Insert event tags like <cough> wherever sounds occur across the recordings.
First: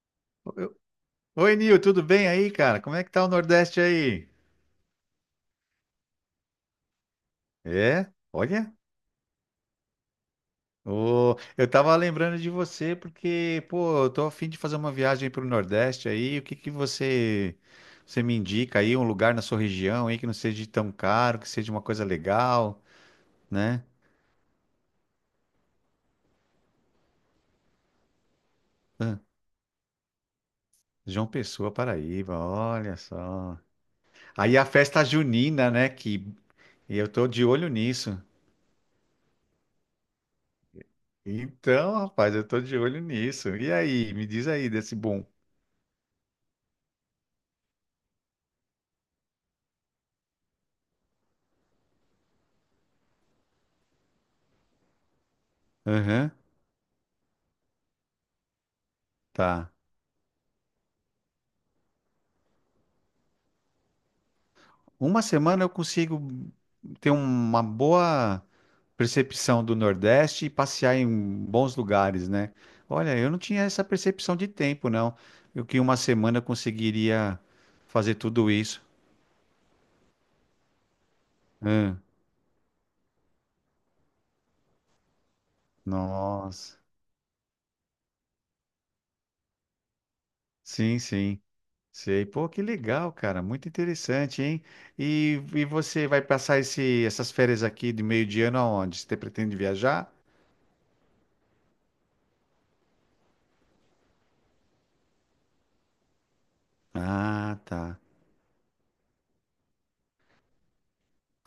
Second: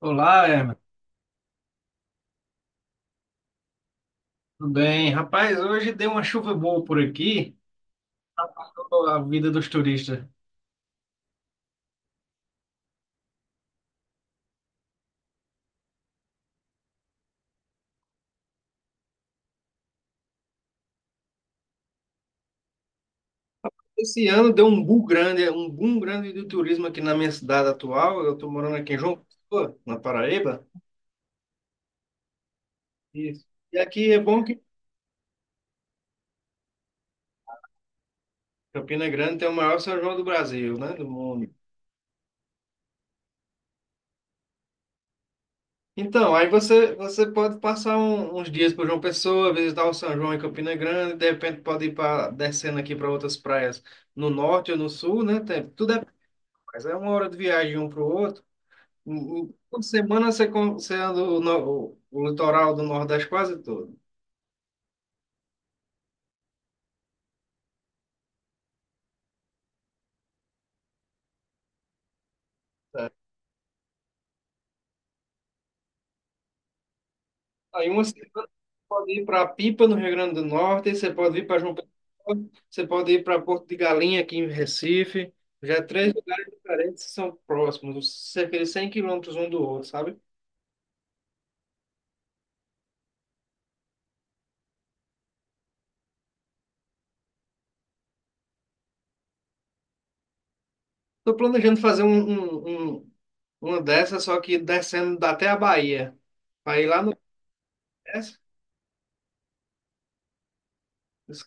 Olá, Herman. Oi, Nil, tudo bem aí, cara? Como é que tá o Nordeste aí? Tudo bem? Rapaz, hoje deu uma chuva boa por aqui, É? Olha, a vida dos turistas. ô, eu tava lembrando de você porque, pô, eu tô a fim de fazer uma viagem pro Nordeste aí. O que que você me indica aí, um lugar na sua região aí que não seja tão caro, que seja uma coisa legal, né? Esse ano deu um boom grande do turismo aqui na minha cidade atual. Eu estou morando aqui em João Ah, Pessoa, na Paraíba. João Pessoa, Paraíba, olha Isso. só. E aqui é bom Aí que a festa junina, né, que eu tô de olho nisso. Campina Grande tem o maior São João do Brasil, né? Do mundo. Então, rapaz, eu tô de olho nisso. E aí, me diz aí desse bom. Então, aí você pode passar uns dias por João Pessoa, visitar o São João em Campina Grande, de repente pode ir descendo aqui para outras praias no norte ou no sul, né? Tudo é, Aham, mas é uma hora de viagem um para o outro. Tá. Toda semana você anda o, no- o litoral do Nordeste quase todo. Uma semana eu consigo ter uma boa percepção do Nordeste e passear em bons lugares, né? É. Olha, eu não tinha essa percepção de tempo, não. Eu que em uma semana eu conseguiria Aí uma fazer semana você tudo isso. pode ir para Pipa, no Rio Grande do Norte, você pode ir para João Pessoa, Hã, você pode ir para Porto de Galinha, aqui em Recife. Já é três lugares nossa. diferentes que são próximos, cerca de 100 quilômetros um do outro, sabe? Sim, sim. Sei. Pô, que legal, cara. Muito interessante, hein? E você vai passar essas férias aqui de meio de ano aonde? Você pretende viajar? Estou planejando fazer uma dessas, só que descendo até a Bahia. Para ir lá no Ah, tá. Nordeste,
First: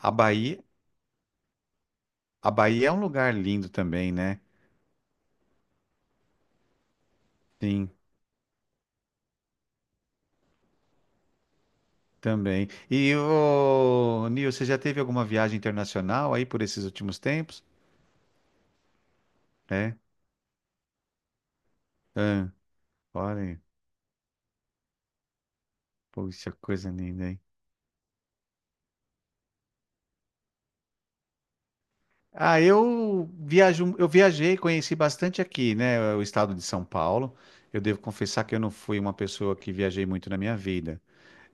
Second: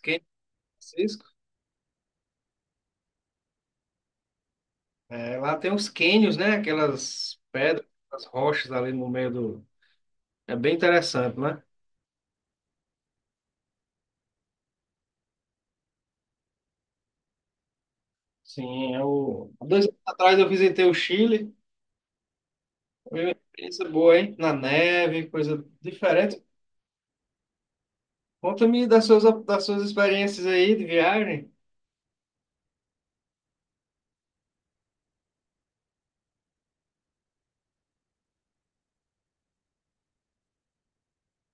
A Bahia, a Bahia é um lugar lindo também, né? É, lá tem os cânions, né? Aquelas pedras, Sim. as rochas ali no meio do. É bem interessante, né? Também. E o Nil, você já teve alguma viagem internacional aí por esses últimos tempos? Sim, eu. Há Dois É? anos atrás eu visitei o Chile. Ah, Foi uma olha, aí. experiência boa, hein? Na neve, coisa diferente. Poxa, coisa linda, hein? Conta-me das suas experiências aí de viagem. Ah, eu viajo, eu viajei, conheci bastante aqui, né? O estado de São Paulo. Eu devo confessar que eu não fui uma pessoa que viajei muito na minha vida.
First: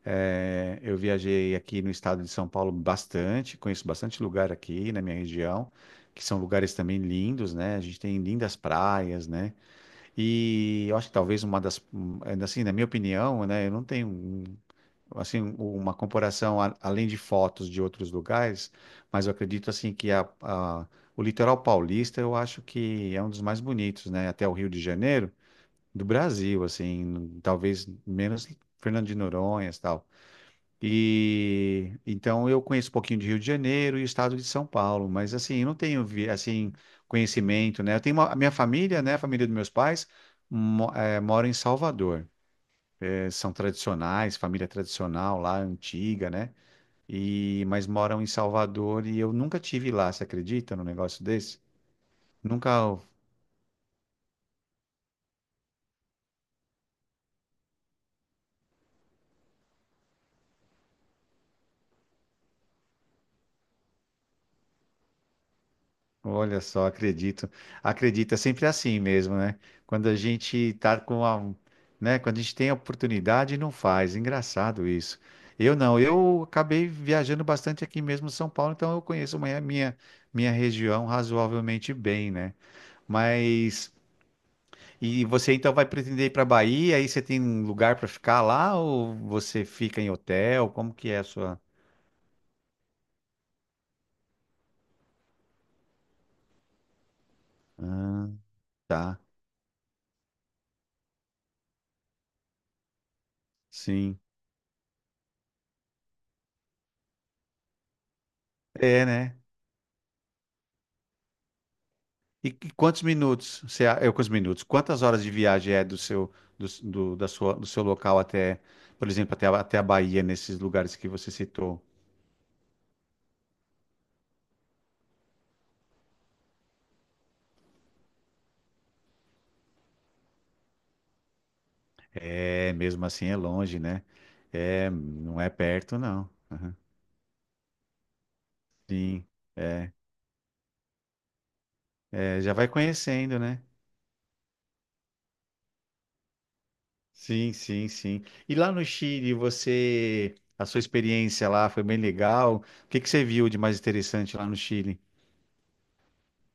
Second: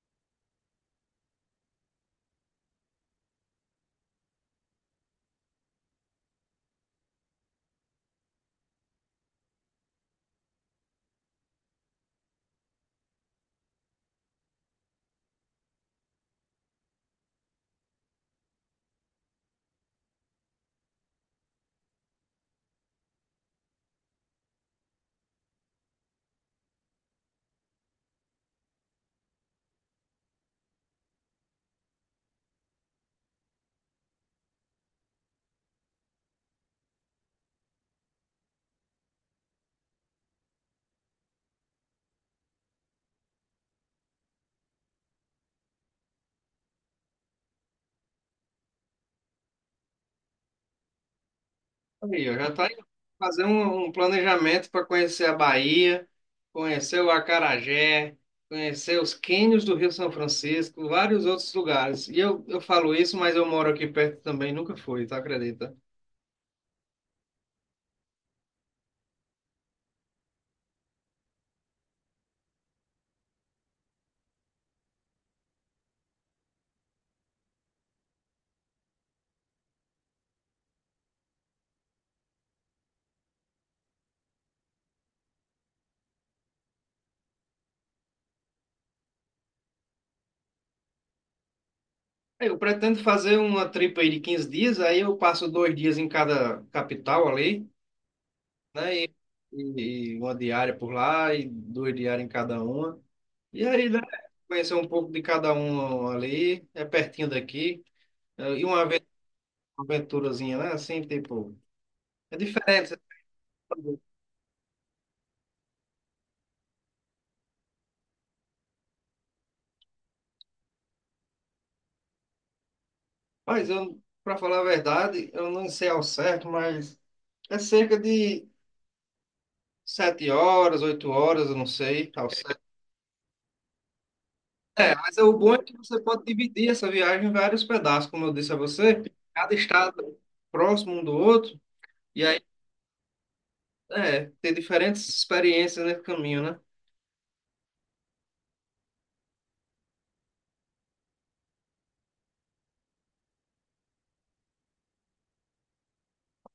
É, eu viajei aqui no estado de São Paulo bastante, conheço bastante lugar aqui na minha região, que são lugares também lindos, né? A gente tem lindas praias, né? E eu acho que talvez uma das, um, ainda assim, na minha opinião, né, eu não tenho um- assim uma comparação a- além de fotos de outros lugares, mas eu acredito assim que o litoral paulista eu acho que é um dos mais bonitos, né, até o Rio de Janeiro do Brasil, assim, talvez menos Fernando de Noronha, e tal. E então eu conheço um pouquinho de Rio de Janeiro e o estado de São Paulo, mas assim, eu não tenho vi- assim conhecimento, né? Eu tenho uma- a minha família, né, a família dos meus pais mo, mora em Salvador. São tradicionais, família tradicional lá, antiga, né? E mas moram em Salvador e eu nunca tive lá, você acredita num negócio desse? Aí, eu já tá Nunca. indo fazer um planejamento para conhecer a Bahia, conhecer o Acarajé, conhecer os cânions do Rio São Francisco, vários outros lugares. E eu falo isso, mas eu moro aqui perto também, nunca fui, tá? Acredita? Olha só, acredito. Acredito, é sempre assim mesmo, né? Quando a gente tá com a, né? Quando a gente tem a oportunidade, não faz. Engraçado isso. Eu não, eu acabei viajando bastante aqui mesmo em São Paulo, então eu conheço minha região razoavelmente bem, né? Mas, e você então vai pretender ir para Bahia, aí você tem um lugar para ficar lá ou você fica em hotel? Como que é a sua... Eu pretendo fazer uma tripa aí de 15 dias, aí eu passo 2 dias em cada capital ali, Ah, né? E, tá, e, e uma diária por lá, e 2 diárias em cada uma. E aí, né? sim. Conhecer um pouco de cada um ali, é pertinho daqui. E uma vez É, né? aventurazinha, né? Assim, tipo, é E diferente. Você quantos minutos você, a- sabe? é, quantos minutos? Quantas horas de viagem é do seu da sua, do seu local até, por exemplo, até, a- até a Bahia, nesses lugares que você citou? Mas eu, para falar a verdade, eu não sei ao certo, mas é cerca de 7 horas, 8 horas, eu não sei ao certo. É, mesmo assim é longe, né? É, É, mas é o não é bom é que perto, você pode não. dividir Aham. essa viagem em vários pedaços, como eu disse a você, Sim. cada É, estado próximo um do outro, e aí, já vai conhecendo, né? é, ter diferentes experiências nesse caminho, né? Sim, sim, sim. E lá no Chile, você, a sua experiência lá foi bem legal. O que que você viu de mais interessante lá no Chile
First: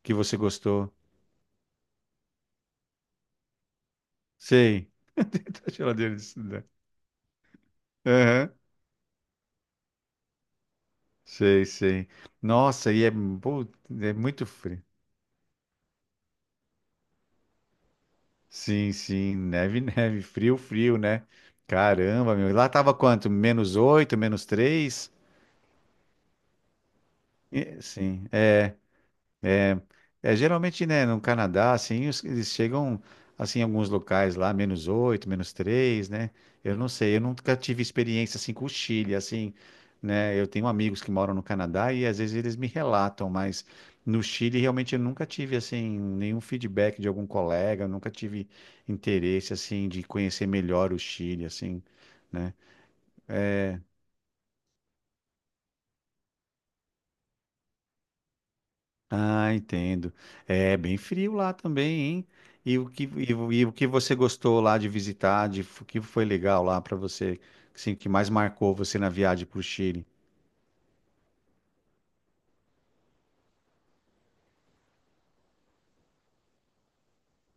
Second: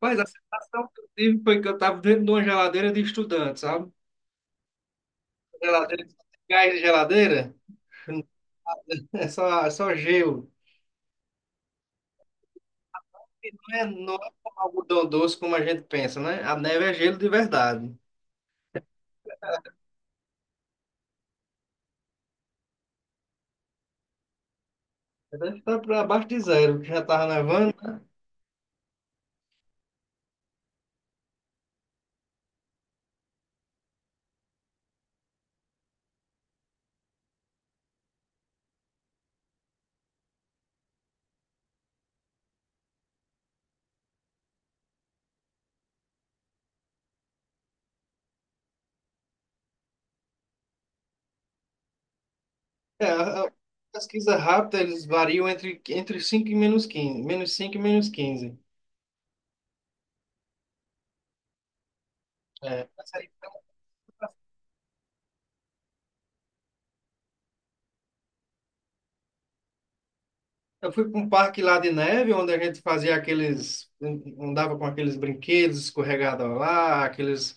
que Mas a você sensação gostou? que eu tive foi que eu estava dentro de uma geladeira de estudante, sabe? Sei. <laughs> A Geladeira, geladeira de estudar. gás de geladeira, <laughs> é só gelo. Sei, sei. Nossa, pô, É, é não é muito um frio. algodão doce como a gente pensa, né? A neve é gelo de verdade. Sim, sim, neve, <laughs> neve, frio, frio, né? Caramba, meu. Lá tava quanto? Menos oito, menos três? Deve estar para abaixo de zero, que já estava nevando. Sim, é, geralmente, né, no Canadá, assim, os- eles chegam, assim, em alguns locais lá, menos 8, menos 3, né? Eu não sei, eu nunca tive experiência, assim, com o Chile, assim, né? Eu tenho amigos que moram no Canadá e às vezes eles me relatam, mas no Chile, realmente, eu nunca tive, assim, nenhum feedback de algum colega, eu nunca tive interesse, assim, de conhecer melhor o Chile, assim, né? É, a pesquisa rápida, eles variam entre 5 e -15. -5 e -15. Ah, entendo. É bem frio lá também, hein? E É. o que, Essa aí e, foi o uma- e o que você gostou lá de visitar, de, o que foi legal lá para você, assim, que mais marcou você na viagem para o Chile? Eu fui para um parque lá de neve, onde a gente fazia aqueles. Andava com aqueles brinquedos escorregados lá, aqueles,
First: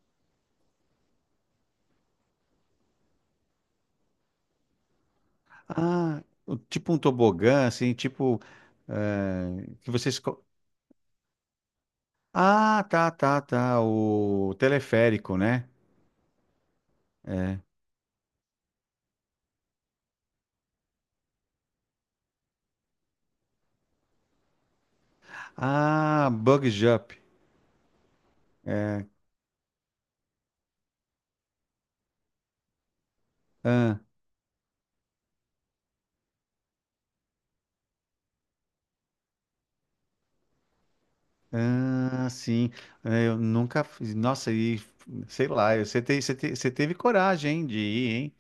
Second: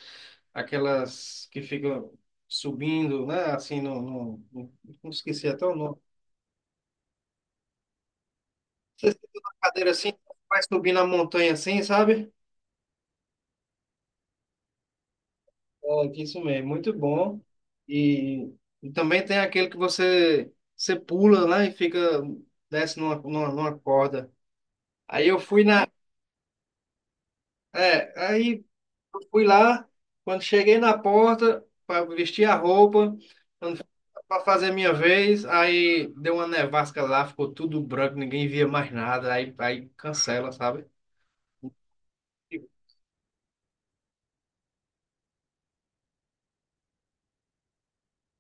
aquelas que ficam subindo, né? Assim, não esqueci até o nome. Ah, o- tipo um tobogã, assim, tipo, Você senta na cadeira que assim, vocês... co- vai subindo a montanha assim, sabe? Ah, tá, tá, tá, o teleférico, né? É, que isso mesmo, muito bom. E, e também tem aquele que você pula, né? E fica, desce numa corda. Aí eu fui na. Ah, bug jump. É, aí É, eu fui lá, quando cheguei na porta para vestir a roupa, ah, para fazer minha vez, aí deu uma nevasca lá, ficou tudo branco, ninguém via mais nada, aí cancela, sabe? ah, sim. É, eu nunca fiz. Nossa, e sei lá, você teve coragem, hein, de ir, hein?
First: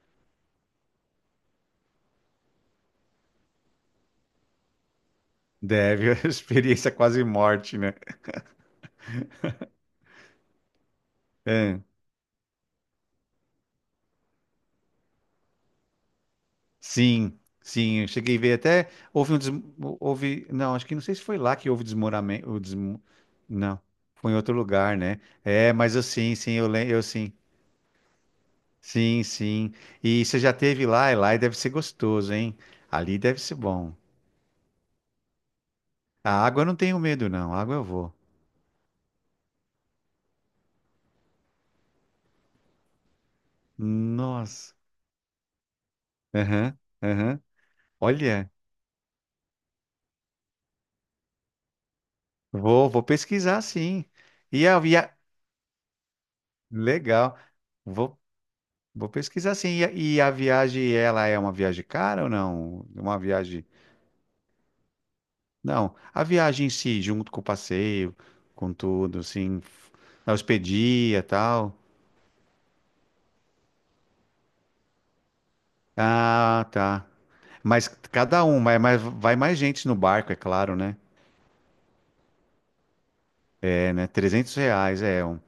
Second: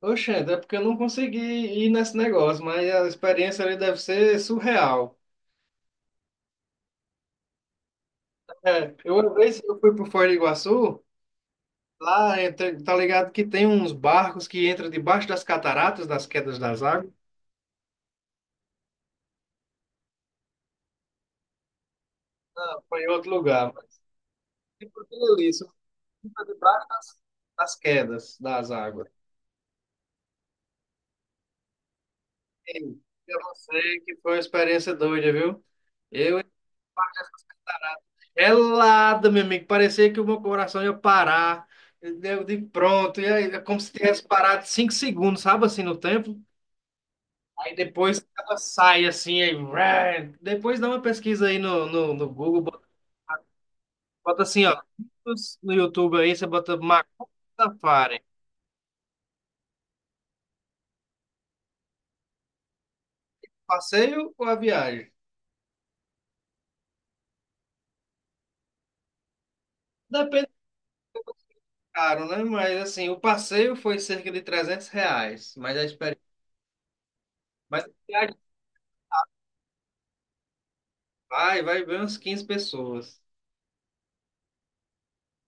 Oxente, é porque eu não consegui ir nesse negócio, mas a experiência ali deve ser surreal. Deve, <laughs> a experiência quase morte, né? É, eu uma vez eu fui pro Foz do Iguaçu, É, lá entre- tá ligado que tem uns barcos que entram debaixo das cataratas, das quedas das águas, sim, sim, eu cheguei a ver até, houve um, des- houve, não, acho que não sei se foi lá que houve desmoramento, o foi desmo, em outro lugar. não, Mas, foi em outro lugar, tipo, né? aquilo ali, isso É, mas eu sim, fica sim, eu, debaixo lem- eu das, sim, das quedas das águas. sim, sim, e você já teve lá, e lá deve ser gostoso, hein? E Ali pra deve ser bom. você que foi uma experiência doida, viu? A Eu água eu não tenho medo, não, a água eu vou. Gelada, meu amigo. Parecia que o meu coração ia parar. Eu digo, pronto. E aí, é como se tivesse parado Nossa, 5 segundos, sabe, assim, no tempo. aham, aham, Aí depois olha, ela sai, assim, aí, ué. Depois dá uma pesquisa aí no Google. Bota, vou pesquisar, sim, bota assim, e a, ó. e a, No YouTube aí, você bota Macuco legal. Vou Safari. Vou pesquisar sim. E a viagem, ela é uma viagem cara ou não? Uma viagem. Passeio ou a viagem? Não, a viagem em si, junto com o passeio, com tudo, assim, f- a Depende, hospedia e tal. caro, né? Mas, assim, o passeio foi cerca de R$ 300. Mas a experiência. Ah, tá. Mas Mas a viagem cada um, mas vai mais gente no barco, é claro, né? vai ver umas 15 pessoas. É, né? 300 reais é um.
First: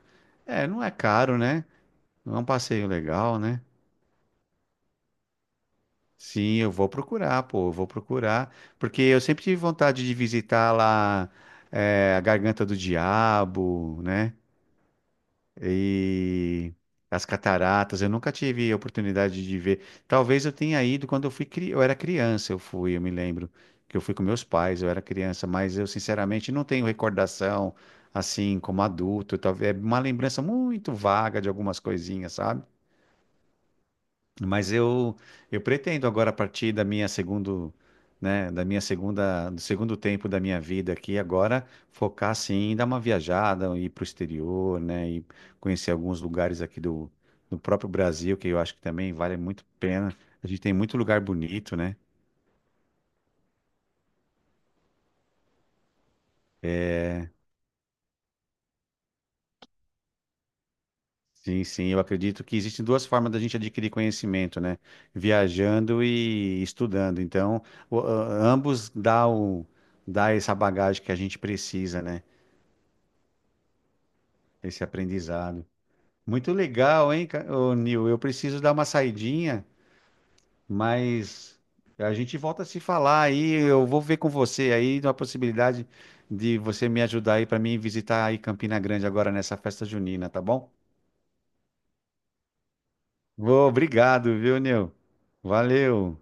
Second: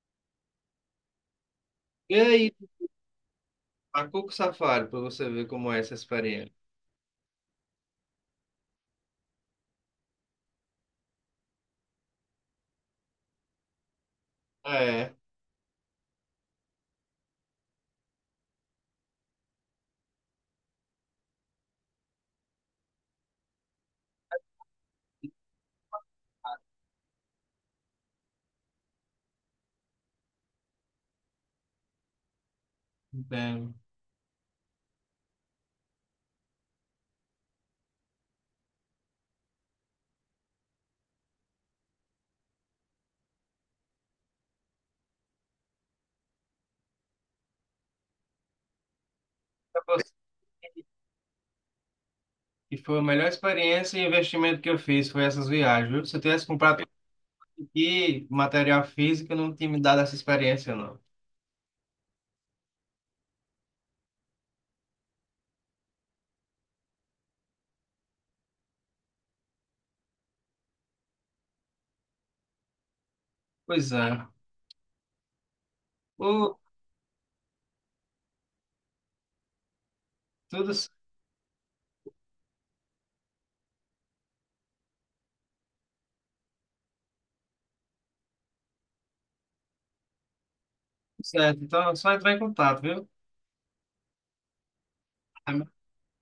É, não é caro, né? E Não é um aí, passeio legal, né? a Macuco Safari, para você ver como é essa experiência. Sim, eu vou procurar, pô, eu vou procurar. Porque eu sempre tive vontade de visitar lá, é, a Garganta do Diabo, né? É, E as cataratas. Eu nunca tive a oportunidade de ver. Talvez eu tenha ido quando eu fui, cri- eu era criança, eu fui, eu me lembro que eu fui com meus pais, eu era criança, mas eu sinceramente não tenho recordação assim como adulto. Talvez é uma lembrança muito vaga de algumas coisinhas, sabe? entendo. Mas eu eu pretendo agora a partir da minha segundo, né, da minha segunda, do segundo tempo da minha vida aqui agora focar sim em dar uma viajada, ir para o exterior, né, e conhecer alguns lugares aqui do próprio Brasil, que eu acho que também vale muito a pena. A gente tem muito lugar bonito, né? E foi a melhor experiência e investimento que eu fiz, foi essas viagens, viu? Se eu tivesse comprado tudo aqui, material físico, eu não tinha me dado essa experiência, não. Sim, sim, eu acredito que existem duas formas da gente adquirir conhecimento, né? Viajando e estudando. Então, o- a- ambos dá o dá essa bagagem que a gente precisa, né? Pois é. Esse aprendizado. Muito Ô, legal, hein, ca- ô, Nil? Eu preciso dar uma saidinha, tudo mas a gente volta a se falar aí. Eu vou ver com você aí uma possibilidade de você me ajudar aí para mim visitar aí Campina Grande agora nessa festa junina, tá bom? certo. Então, é só entrar em contato, viu? Ô, obrigado, viu, Nil? Valeu.